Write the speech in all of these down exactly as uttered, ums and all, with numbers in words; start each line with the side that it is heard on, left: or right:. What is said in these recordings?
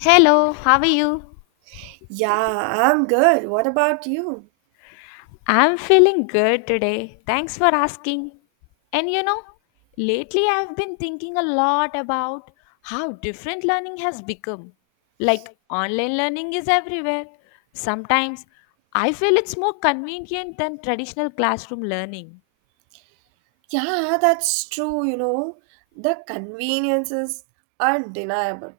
left: Hello, how are you?
right: Yeah, I'm good. What about you?
left: I'm feeling good today. Thanks for asking. And you know, lately I've been thinking a lot about how different learning has become. Like online learning is everywhere. Sometimes I feel it's more convenient than traditional learning.
right: Yeah, that's true, you know. The conveniences are undeniable.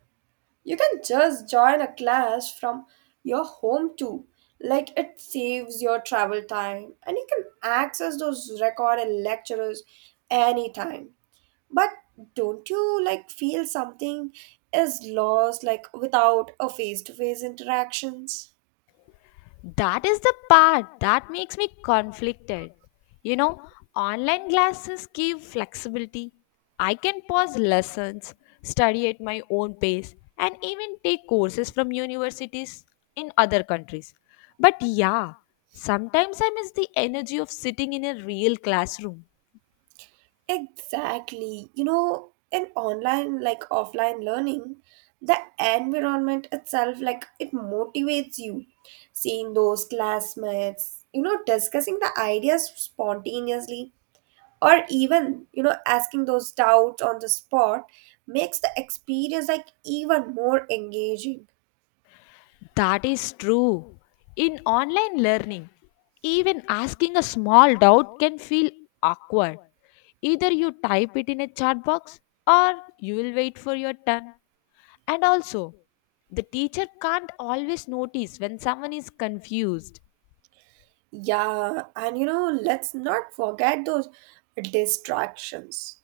right: You can just join a class from your home too. Like it saves your travel time and you can access those recorded lectures anytime. But don't you like feel something is lost like without a face-to-face interactions?
left: That is the part that makes me conflicted. You know, online classes give flexibility. I can pause lessons, study at my own pace, and even take courses from universities in other countries. But yeah, sometimes I miss the energy of sitting in a real classroom.
right: Exactly. You know, in online like offline learning, the environment itself like it motivates you. Seeing those classmates, you know, discussing the ideas spontaneously or even, you know, asking those doubts on the spot makes the experience like even more engaging.
left: That is true. In online learning, even asking a small doubt can feel awkward. Either you type it in a chat box or you will wait for your turn. And also, the teacher can't always notice when someone is confused.
right: Yeah, and you know, let's not forget those distractions.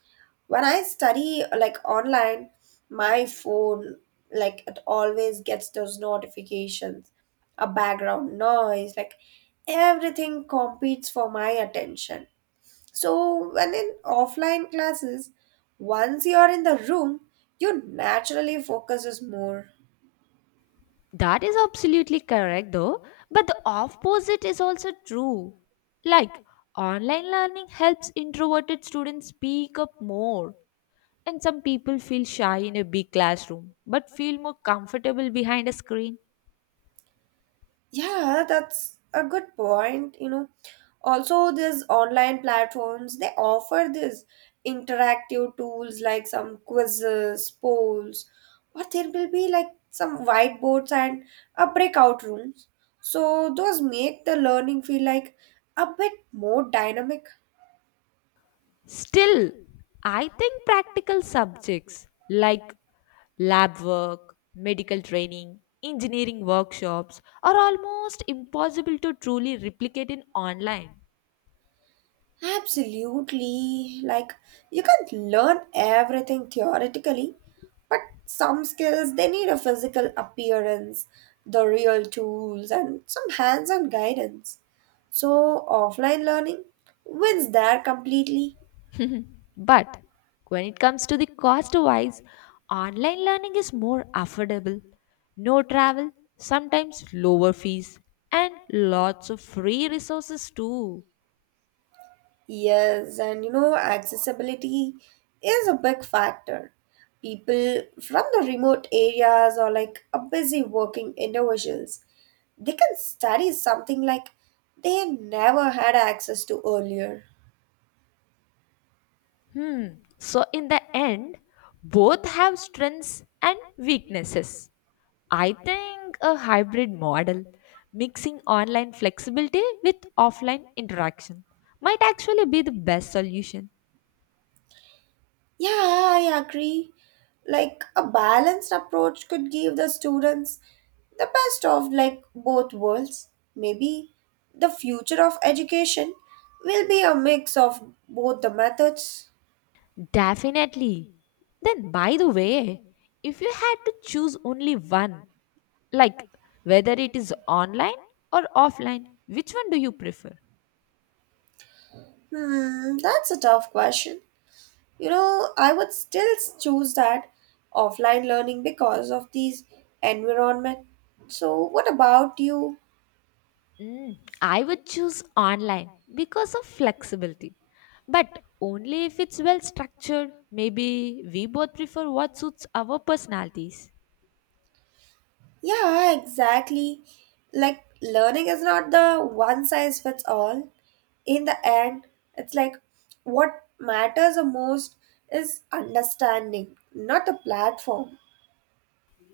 right: When I study like online, my phone like it always gets those notifications, a background noise, like everything competes for my attention. So when in offline classes, once you are in the room, your naturally focuses more.
left: That is absolutely correct though, but the opposite is also true. Like, online learning helps introverted students speak up more. And some people feel shy in a big classroom but feel more comfortable behind a screen.
right: Yeah, that's a good point. You know, also, these online platforms they offer these interactive tools like some quizzes, polls, or there will be like some whiteboards and a breakout rooms. So those make the learning feel like a bit more dynamic.
left: Still, I think practical subjects like lab work, medical training, engineering workshops are almost impossible to truly replicate in online.
right: Absolutely. Like, you can't learn everything theoretically, but some skills they need a physical appearance, the real tools, and some hands on guidance. So, offline learning wins there completely.
left: But when it comes to the cost wise, online learning is more affordable. No travel, sometimes lower fees, and lots of free resources too.
right: Yes, and you know, accessibility is a big factor. People from the remote areas or like a busy working individuals, they can study something like they never had access to earlier.
left: Hmm. So, in the end, both have strengths and weaknesses. I think a hybrid model mixing online flexibility with offline interaction might actually be the best solution.
right: Yeah, I agree. Like a balanced approach could give the students the best of like both worlds. Maybe the future of education will be a mix of both the methods.
left: Definitely. Then, by the way, if you had to choose only one, like whether it is online or offline, which one do you prefer?
right: Hmm, that's a tough question. You know, I would still choose that offline learning because of these environment. So, what about you?
left: Mm, I would choose online because of flexibility, but only if it's well structured. Maybe we both prefer what suits our personalities.
right: Yeah, exactly. Like learning is not the one size fits all. In the end, it's like what matters the most is understanding, not the platform.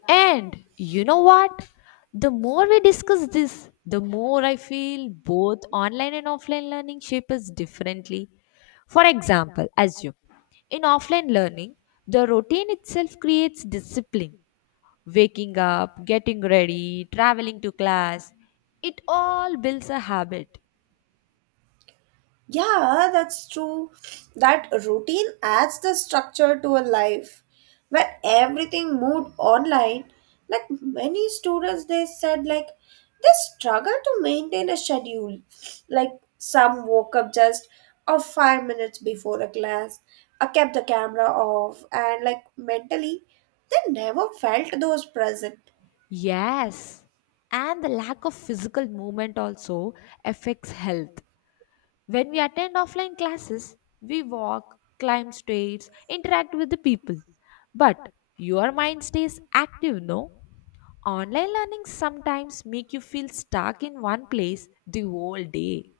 left: And you know what? The more we discuss this, the more I feel both online and offline learning shape us differently. For example, assume in offline learning, the routine itself creates discipline. Waking up, getting ready, traveling to class, it all builds a habit.
right: Yeah, that's true. That routine adds the structure to a life. When everything moved online, like many students, they said like they struggle to maintain a schedule. Like some woke up just or five minutes before a class, I kept the camera off, and like mentally, they never felt those present.
left: Yes. And the lack of physical movement also affects health. When we attend offline classes, we walk, climb stairs, interact with the people. But your mind stays active, no? Online learning sometimes make you feel stuck in one place the whole day.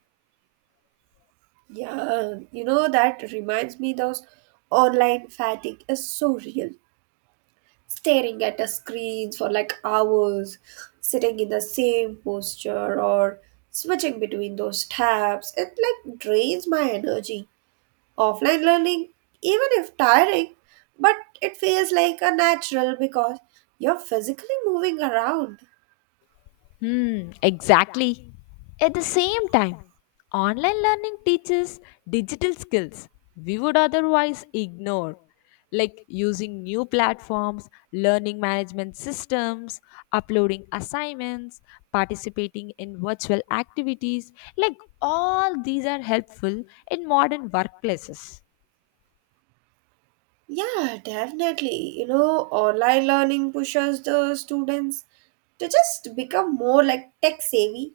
right: Yeah, you know that reminds me, those online fatigue is so real, staring at a screen for like hours, sitting in the same posture or switching between those tabs. It like drains my energy. Offline learning, even if tiring, but it feels like a natural because you're physically moving around.
left: Hmm, exactly. At the same time, online learning teaches digital skills we would otherwise ignore, like using new platforms, learning management systems, uploading assignments, participating in virtual activities. Like all these are helpful in modern workplaces.
right: Yeah, definitely. You know, online learning pushes the students to just become more like tech savvy,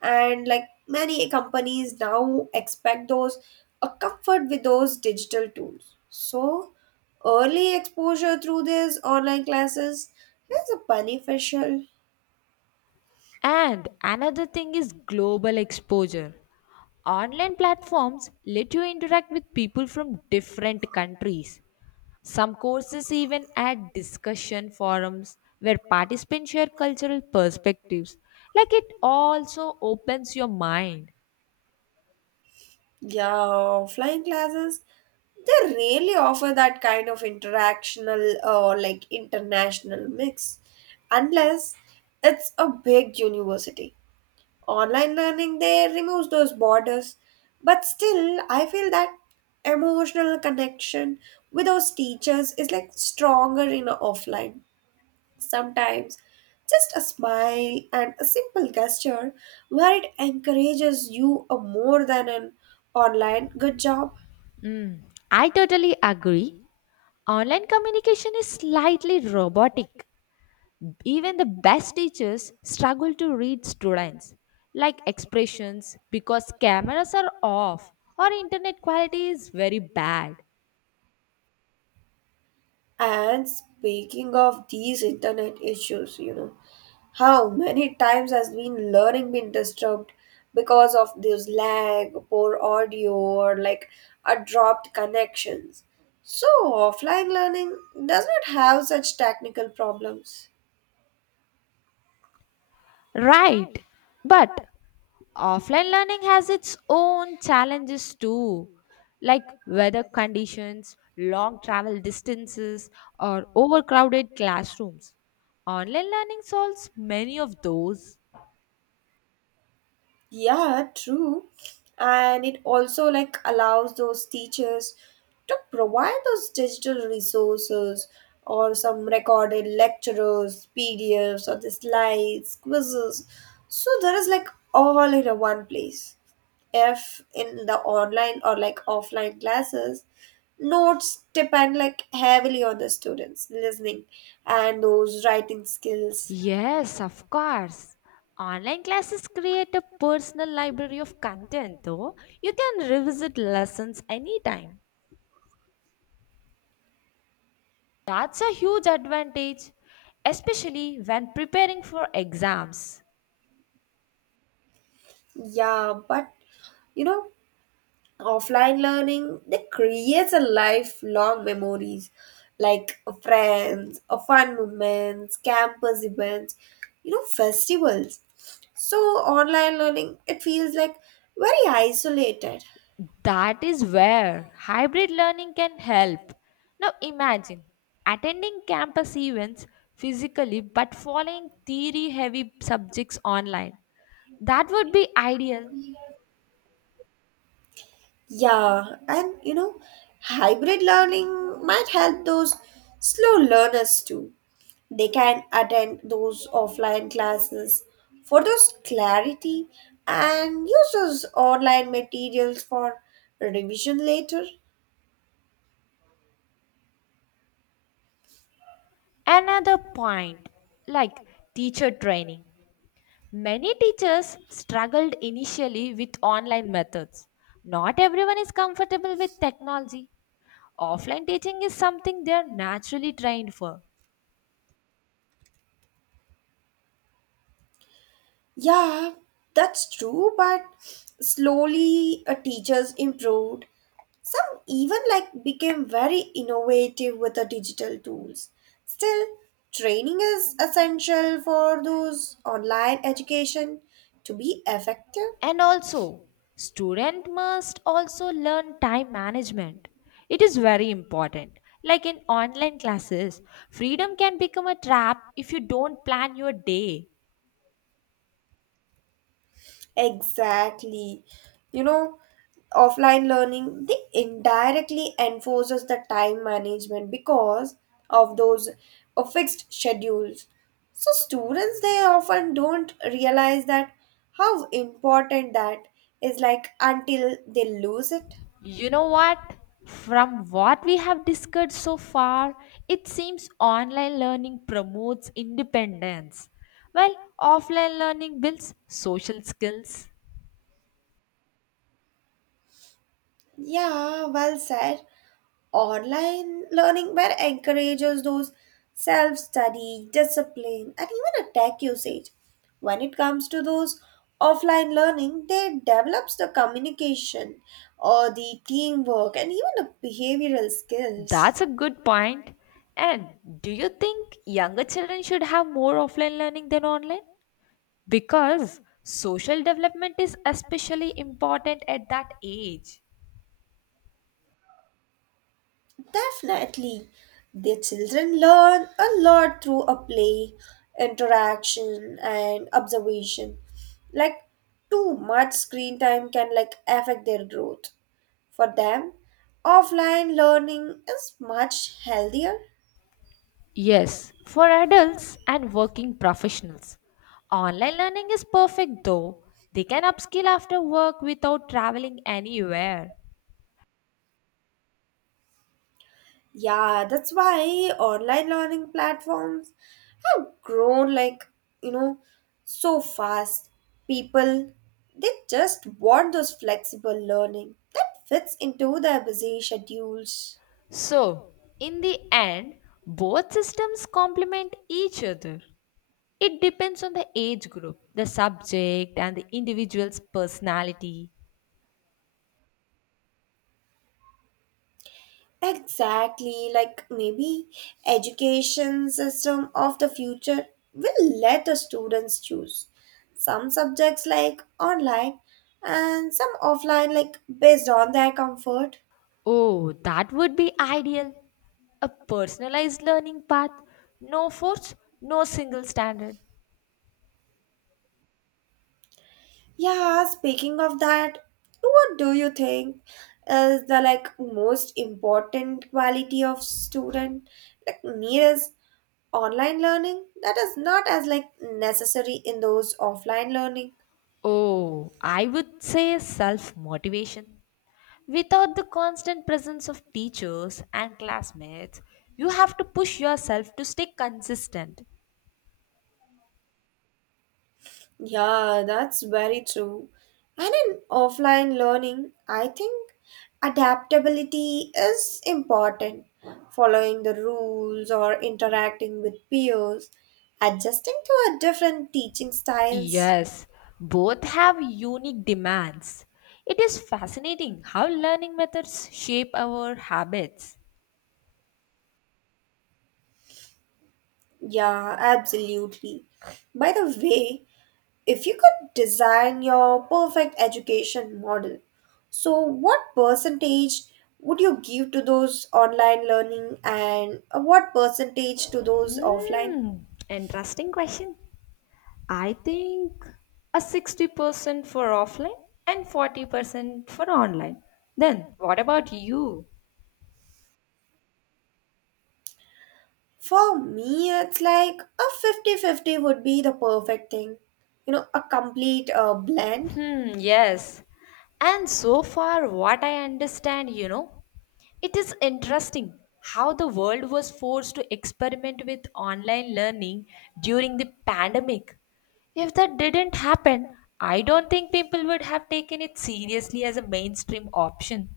right: and like many companies now expect those a comfort with those digital tools. So early exposure through these online classes is beneficial.
left: And another thing is global exposure. Online platforms let you interact with people from different countries. Some courses even add discussion forums where participants share cultural perspectives. Like it also opens your mind.
right: Yeah, flying classes, they really offer that kind of interactional or like international mix, unless it's a big university. Online learning, they remove those borders, but still, I feel that emotional connection with those teachers is like stronger in a offline. Sometimes just a smile and a simple gesture where it encourages you a more than an online good job.
left: I totally agree. Online communication is slightly robotic. Even the best teachers struggle to read students, like expressions, because cameras are off or internet quality is very bad.
right: And speaking of these internet issues, you know, how many times has been learning been disturbed because of this lag, poor audio, or like a dropped connections? So offline learning does not have such technical problems.
left: Right. But offline learning has its own challenges too, like weather conditions, long travel distances, or overcrowded classrooms. Online learning solves many of those.
right: Yeah, true. And it also like allows those teachers to provide those digital resources or some recorded lectures, P D Fs or the slides, quizzes. So there is like all in a one place. If in the online or like offline classes, notes depend like heavily on the students listening and those writing skills.
left: Yes, of course. Online classes create a personal library of content, though. You can revisit lessons anytime. That's a huge advantage, especially when preparing for exams.
right: Yeah, but you know offline learning that creates a lifelong memories, like friends, uh, fun moments, campus events, you know festivals. So online learning it feels like very isolated.
left: That is where hybrid learning can help. Now imagine attending campus events physically but following theory heavy subjects online. That would be ideal.
right: Yeah, and you know, hybrid learning might help those slow learners too. They can attend those offline classes for those clarity and use those online materials for revision later.
left: Another point like teacher training. Many teachers struggled initially with online methods. Not everyone is comfortable with technology. Offline teaching is something they are naturally trained for.
right: Yeah, that's true, but slowly uh, teachers improved. Some even like became very innovative with the digital tools. Still, training is essential for those online education to be effective.
left: And also, student must also learn time management. It is very important. Like in online classes, freedom can become a trap if you don't plan your day.
right: Exactly. You know, Offline learning they indirectly enforces the time management because of those uh, fixed schedules. So students they often don't realize that how important that is like until they lose it.
left: You know what? From what we have discussed so far, it seems online learning promotes independence, while offline learning builds social skills.
right: Yeah, well said. Online learning where encourages those self study, discipline, and even a tech usage. When it comes to those offline learning, they develops the communication or the teamwork and even the behavioral skills.
left: That's a good point. And do you think younger children should have more offline learning than online? Because social development is especially important at that age.
right: Definitely. The children learn a lot through a play, interaction, and observation. Like too much screen time can like affect their growth. For them, offline learning is much healthier.
left: Yes, for adults and working professionals. Online learning is perfect though. They can upskill after work without traveling anywhere.
right: Yeah, that's why online learning platforms have grown like, you know, so fast. People, they just want those flexible learning that fits into their busy schedules.
left: So, in the end, both systems complement each other. It depends on the age group, the subject, and the individual's personality.
right: Exactly, like maybe education system of the future will let the students choose some subjects like online and some offline like based on their comfort.
left: Oh, that would be ideal. A personalized learning path, no force, no single standard.
right: Yeah, speaking of that, what do you think is the like most important quality of student like needs online learning that is not as like necessary in those offline learning?
left: Oh, I would say self motivation. Without the constant presence of teachers and classmates, you have to push yourself to stay consistent.
right: Yeah, that's very true. And in offline learning, I think adaptability is important. Following the rules or interacting with peers, adjusting to a different teaching styles.
left: Yes, both have unique demands. It is fascinating how learning methods shape our habits.
right: Yeah, absolutely. By the way, if you could design your perfect education model, so what percentage would you give to those online learning and uh, what percentage to those offline?
left: Hmm, interesting question. I think a sixty percent for offline and forty percent for online. Then, what about you?
right: For me, it's like a fifty-fifty would be the perfect thing. You know, a complete uh, blend.
left: Hmm, yes. And so far, what I understand, you know, it is interesting how the world was forced to experiment with online learning during the pandemic. If that didn't happen, I don't think people would have taken it seriously as a mainstream option.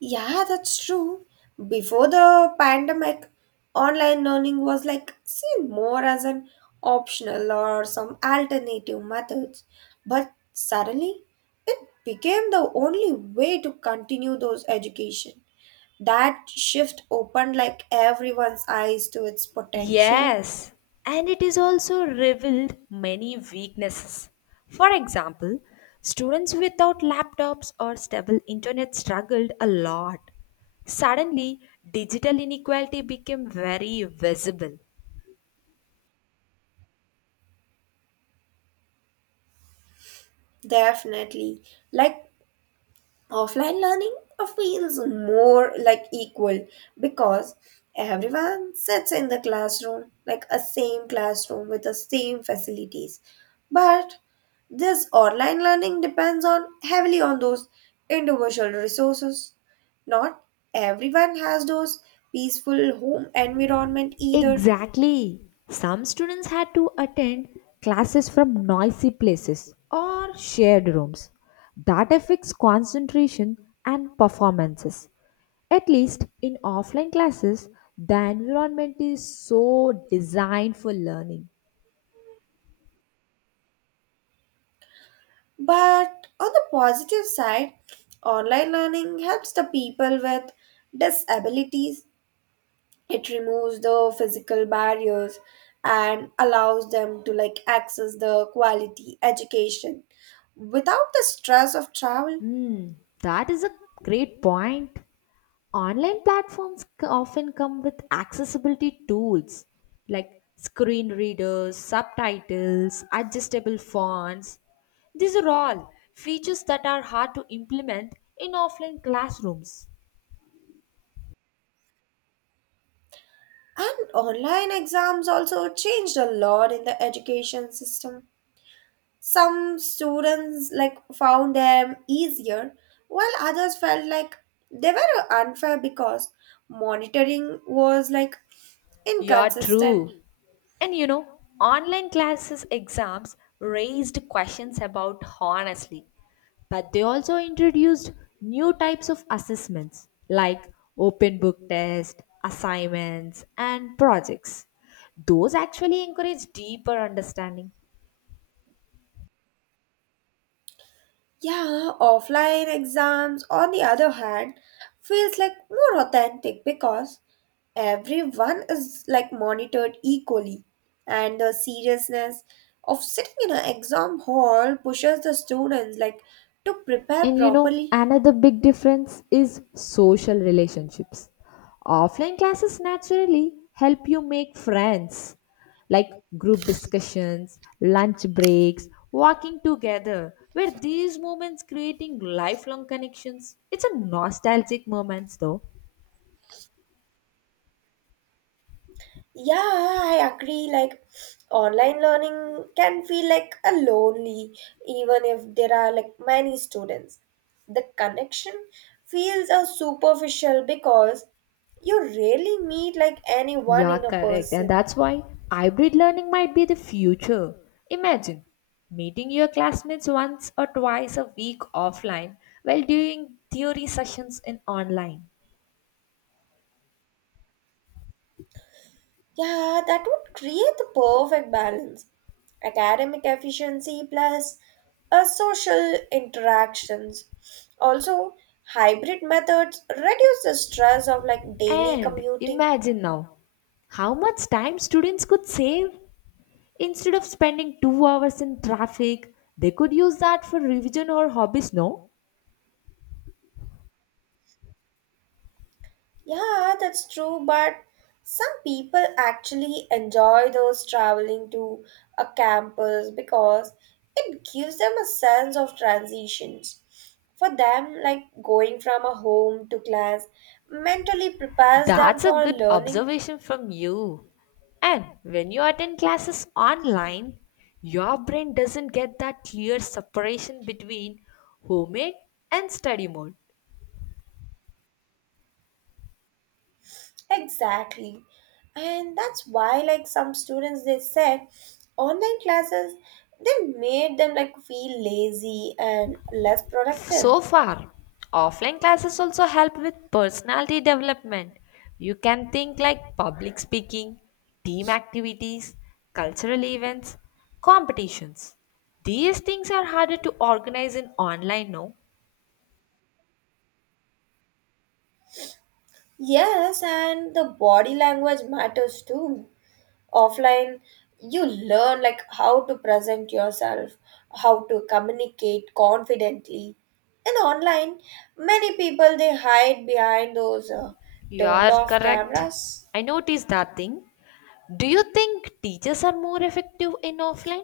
right: Yeah, that's true. Before the pandemic, online learning was like seen more as an optional or some alternative methods. But suddenly, it became the only way to continue those education. That shift opened like everyone's eyes to its potential.
left: Yes, and it is also revealed many weaknesses. For example, students without laptops or stable internet struggled a lot. Suddenly, digital inequality became very visible.
right: Definitely. Like offline learning feels more like equal because everyone sits in the classroom, like a same classroom with the same facilities. But this online learning depends on heavily on those individual resources. Not everyone has those peaceful home environment either.
left: Exactly. Some students had to attend classes from noisy places or shared rooms. That affects concentration and performances. At least in offline classes, the environment is so designed for learning.
right: But on the positive side, online learning helps the people with disabilities. It removes the physical barriers and allows them to like access the quality education without the stress of travel.
left: Hmm, that is a great point. Online platforms c- often come with accessibility tools like screen readers, subtitles, adjustable fonts. These are all features that are hard to implement in offline classrooms.
right: And online exams also changed a lot in the education system. Some students like found them easier, while others felt like they were unfair because monitoring was like
left: You are
right: inconsistent.
left: true. And you know, online classes exams raised questions about honestly, but they also introduced new types of assessments like open book test, assignments, and projects. Those actually encourage deeper understanding.
right: Yeah, offline exams, on the other hand, feels like more authentic because everyone is like monitored equally, and the seriousness of sitting in an exam hall pushes the students like to prepare
left: And you know,
right: properly.
left: another big difference is social relationships. Offline classes naturally help you make friends, like group discussions, lunch breaks, walking together, where these moments creating lifelong connections. It's a nostalgic moments though.
right: Yeah, I agree. Like, online learning can feel like a lonely, even if there are like many students. The connection feels a superficial because you rarely meet like anyone
left: Yeah,
right: in a
left: correct. And
right: person.
left: that's why hybrid learning might be the future. Imagine meeting your classmates once or twice a week offline while doing theory sessions in online.
right: Yeah, that would create the perfect balance. Academic efficiency plus uh, social interactions. Also, hybrid methods reduce the stress of like daily
left: And
right: commuting.
left: imagine now how much time students could save. Instead of spending two hours in traffic, they could use that for revision or hobbies, no?
right: Yeah, that's true, but some people actually enjoy those traveling to a campus because it gives them a sense of transitions. For them, like going from a home to class mentally prepares them
left: That's a
right: for
left: good
right: learning.
left: observation from you. And when you attend classes online, your brain doesn't get that clear separation between homemade and study mode.
right: Exactly. And that's why like some students they said online classes they made them like feel lazy and less productive.
left: So far, offline classes also help with personality development. You can think like public speaking, team activities, cultural events, competitions. These things are harder to organize in online, no?
right: Yes, and the body language matters too. Offline, you learn like how to present yourself, how to communicate confidently. And online, many people they hide behind those uh,
left: You
right: turned
left: are
right: off
left: correct.
right: cameras.
left: I noticed that thing. Do you think teachers are more effective in offline?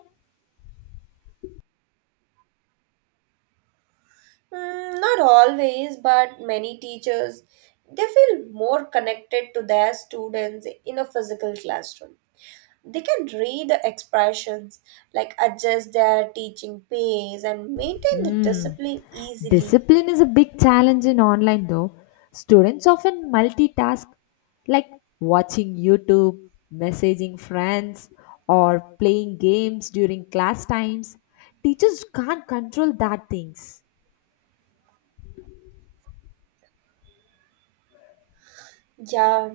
right: Mm, not always, but many teachers they feel more connected to their students in a physical classroom. They can read the expressions, like adjust their teaching pace and maintain the
left: Hmm.
right: discipline easily.
left: Discipline is a big challenge in online though. Students often multitask like watching YouTube, messaging friends, or playing games during class times. Teachers can't control that things.
right: Yeah,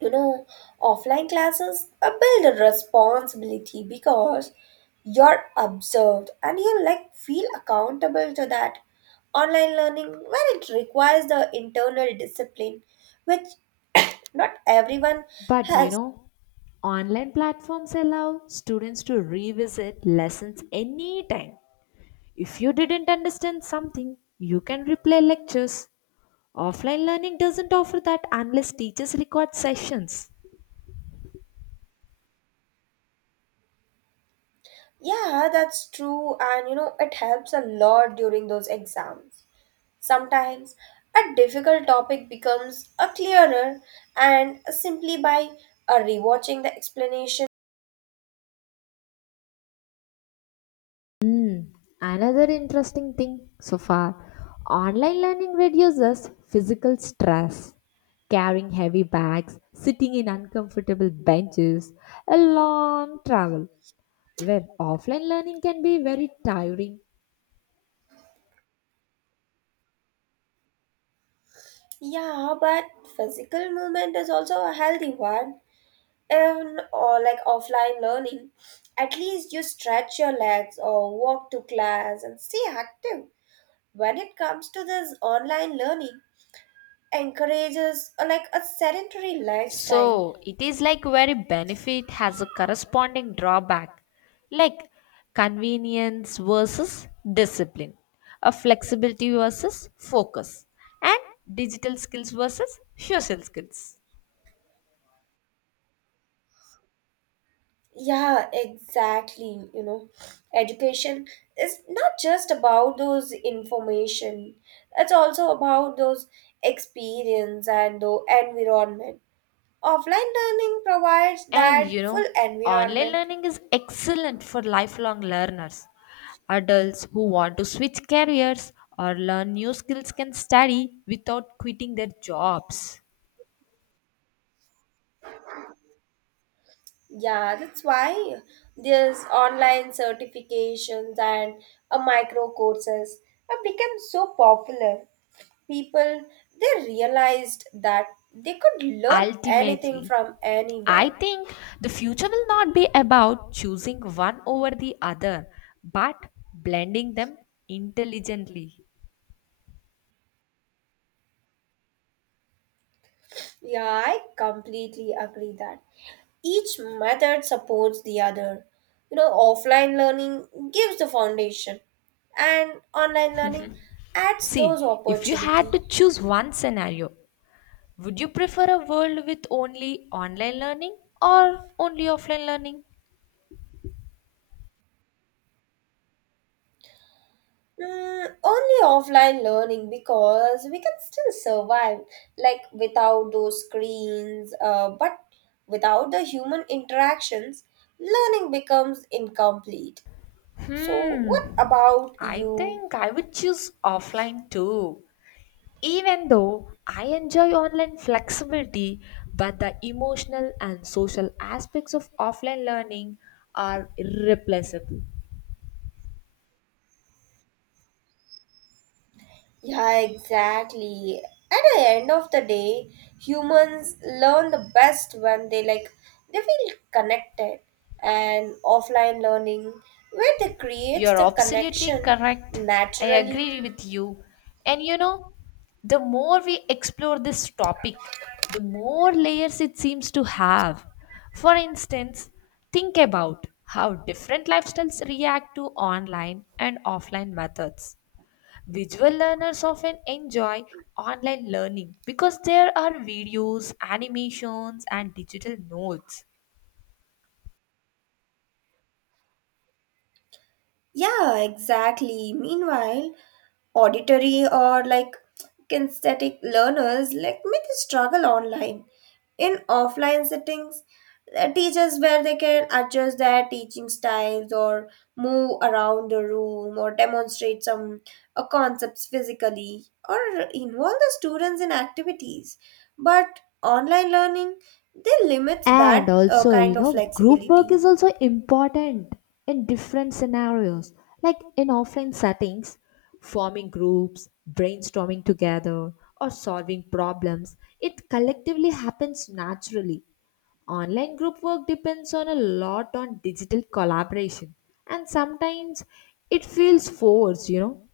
right: you know, offline classes uh, build a responsibility because you're observed and you like feel accountable to that. Online learning, well, it requires the internal discipline, which not everyone
left: But you
right: has.
left: know, online platforms allow students to revisit lessons anytime. If you didn't understand something, you can replay lectures. Offline learning doesn't offer that unless teachers record sessions.
right: Yeah, that's true, and you know, it helps a lot during those exams. Sometimes a difficult topic becomes a clearer and simply by uh, rewatching the explanation.
left: Hmm, another interesting thing so far. Online learning reduces physical stress. Carrying heavy bags, sitting in uncomfortable benches, a long travel. Where offline learning can be very tiring.
right: Yeah, but physical movement is also a healthy one. In or like offline learning, at least you stretch your legs or walk to class and stay active. When it comes to this online learning, encourages uh, like a sedentary lifestyle.
left: So it is like very benefit has a corresponding drawback, like convenience versus discipline, a flexibility versus focus, and digital skills versus social skills.
right: Yeah, exactly. You know, education is not just about those information. It's also about those experience and the environment. Offline learning provides
left: And
right: that
left: you know,
right: full
left: online
right: environment.
left: learning is excellent for lifelong learners. Adults who want to switch careers or learn new skills can study without quitting their jobs.
right: Yeah, that's why there's online certifications and a micro courses have become so popular. People they realized that they could learn anything
left: Ultimately,
right: from
left: I
right: anywhere.
left: think the future will not be about choosing one over the other, but blending them intelligently.
right: Yeah, I completely agree that each method supports the other. You know, offline learning gives the foundation, and online learning adds those
left: See, if you had
right: opportunity.
left: to choose one scenario, would you prefer a world with only online learning or only offline learning?
right: Mm, only offline learning because we can still survive like without those screens, uh, but without the human interactions, learning becomes incomplete. So, what
left: Hmm,
right: about
left: I
right: you?
left: think I would choose offline too. Even though I enjoy online flexibility, but the emotional and social aspects of offline learning are irreplaceable.
right: Yeah, exactly. At the end of the day, humans learn the best when they like they feel connected, and offline learning where they creates
left: You're
right: the
left: absolutely
right: connection
left: correct. I
right: naturally.
left: agree with you. And you know, the more we explore this topic, the more layers it seems to have. For instance, think about how different lifestyles react to online and offline methods. Visual learners often enjoy online learning because there are videos, animations, and digital notes.
right: Yeah, exactly. Meanwhile, auditory or like kinesthetic learners like may they struggle online. In offline settings, uh, teachers where they can adjust their teaching styles, or move around the room, or demonstrate some uh, concepts physically, or involve the students in activities. But online learning they limit
left: And
right: that uh,
left: also, you
right: kind of
left: know, group work
right: flexibility.
left: is also important in different scenarios. Like in offline settings, forming groups, brainstorming together, or solving problems, it collectively happens naturally. Online group work depends on a lot on digital collaboration, and sometimes it feels forced, you know.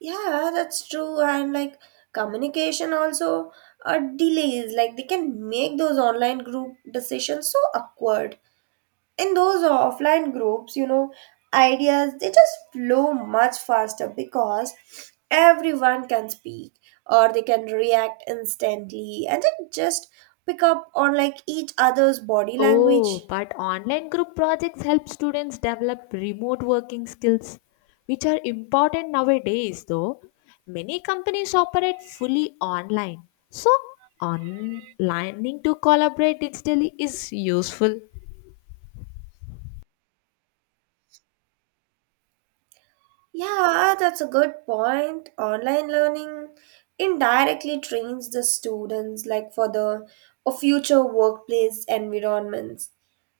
right: Yeah, that's true. And like communication also uh, delays. Like they can make those online group decisions so awkward. In those offline groups, you know, ideas they just flow much faster because everyone can speak or they can react instantly and then just pick up on like each other's body
left: Oh,
right: language.
left: but online group projects help students develop remote working skills, which are important nowadays, though. Many companies operate fully online. So, on learning to collaborate digitally is useful.
right: Yeah, that's a good point. Online learning indirectly trains the students like for the or future workplace environments.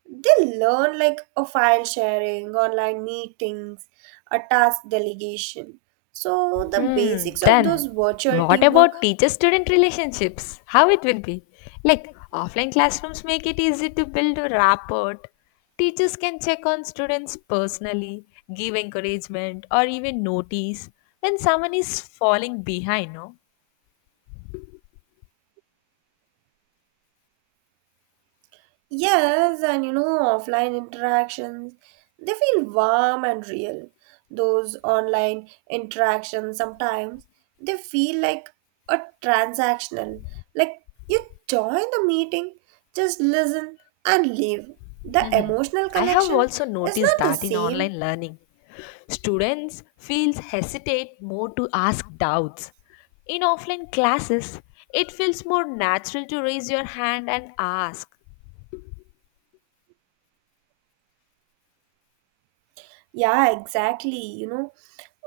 right: They learn like a file sharing, online meetings, a task delegation. So the
left: Hmm.
right: basics of those
left: Then,
right: virtual
left: what
right: teamwork.
left: about teacher-student relationships? How it will be? Like offline classrooms make it easy to build a rapport. Teachers can check on students personally, give encouragement, or even notice when someone is falling behind. No,
right: Yes, and you know, offline interactions, they feel warm and real. Those online interactions sometimes they feel like a transactional. Like you join the meeting, just listen and leave. The emotional
left: I have
right: connection
left: also
right: is
left: noticed
right: not the
left: that in
right: same.
left: online learning, students feels hesitate more to ask doubts. In offline classes, it feels more natural to raise your hand and ask.
right: Yeah, exactly. You know,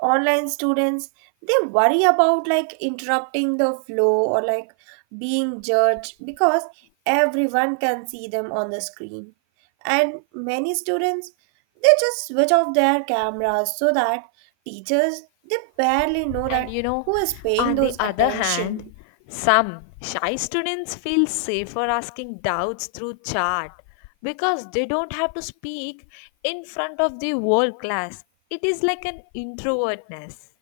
right: Online students they worry about like interrupting the flow or like being judged because everyone can see them on the screen. And many students they just switch off their cameras so that teachers they barely know
left: And
right: that
left: you know,
right: who is paying
left: on the
right: those
left: other
right: attention.
left: hand, some shy students feel safer asking doubts through chat because they don't have to speak in front of the whole class. It is like an introvertness.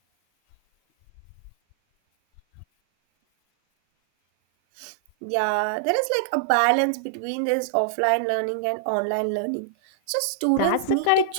right: Yeah, there is like a balance between this offline learning and online learning. So
left: That's
right: students
left: the
right: need to
left: correct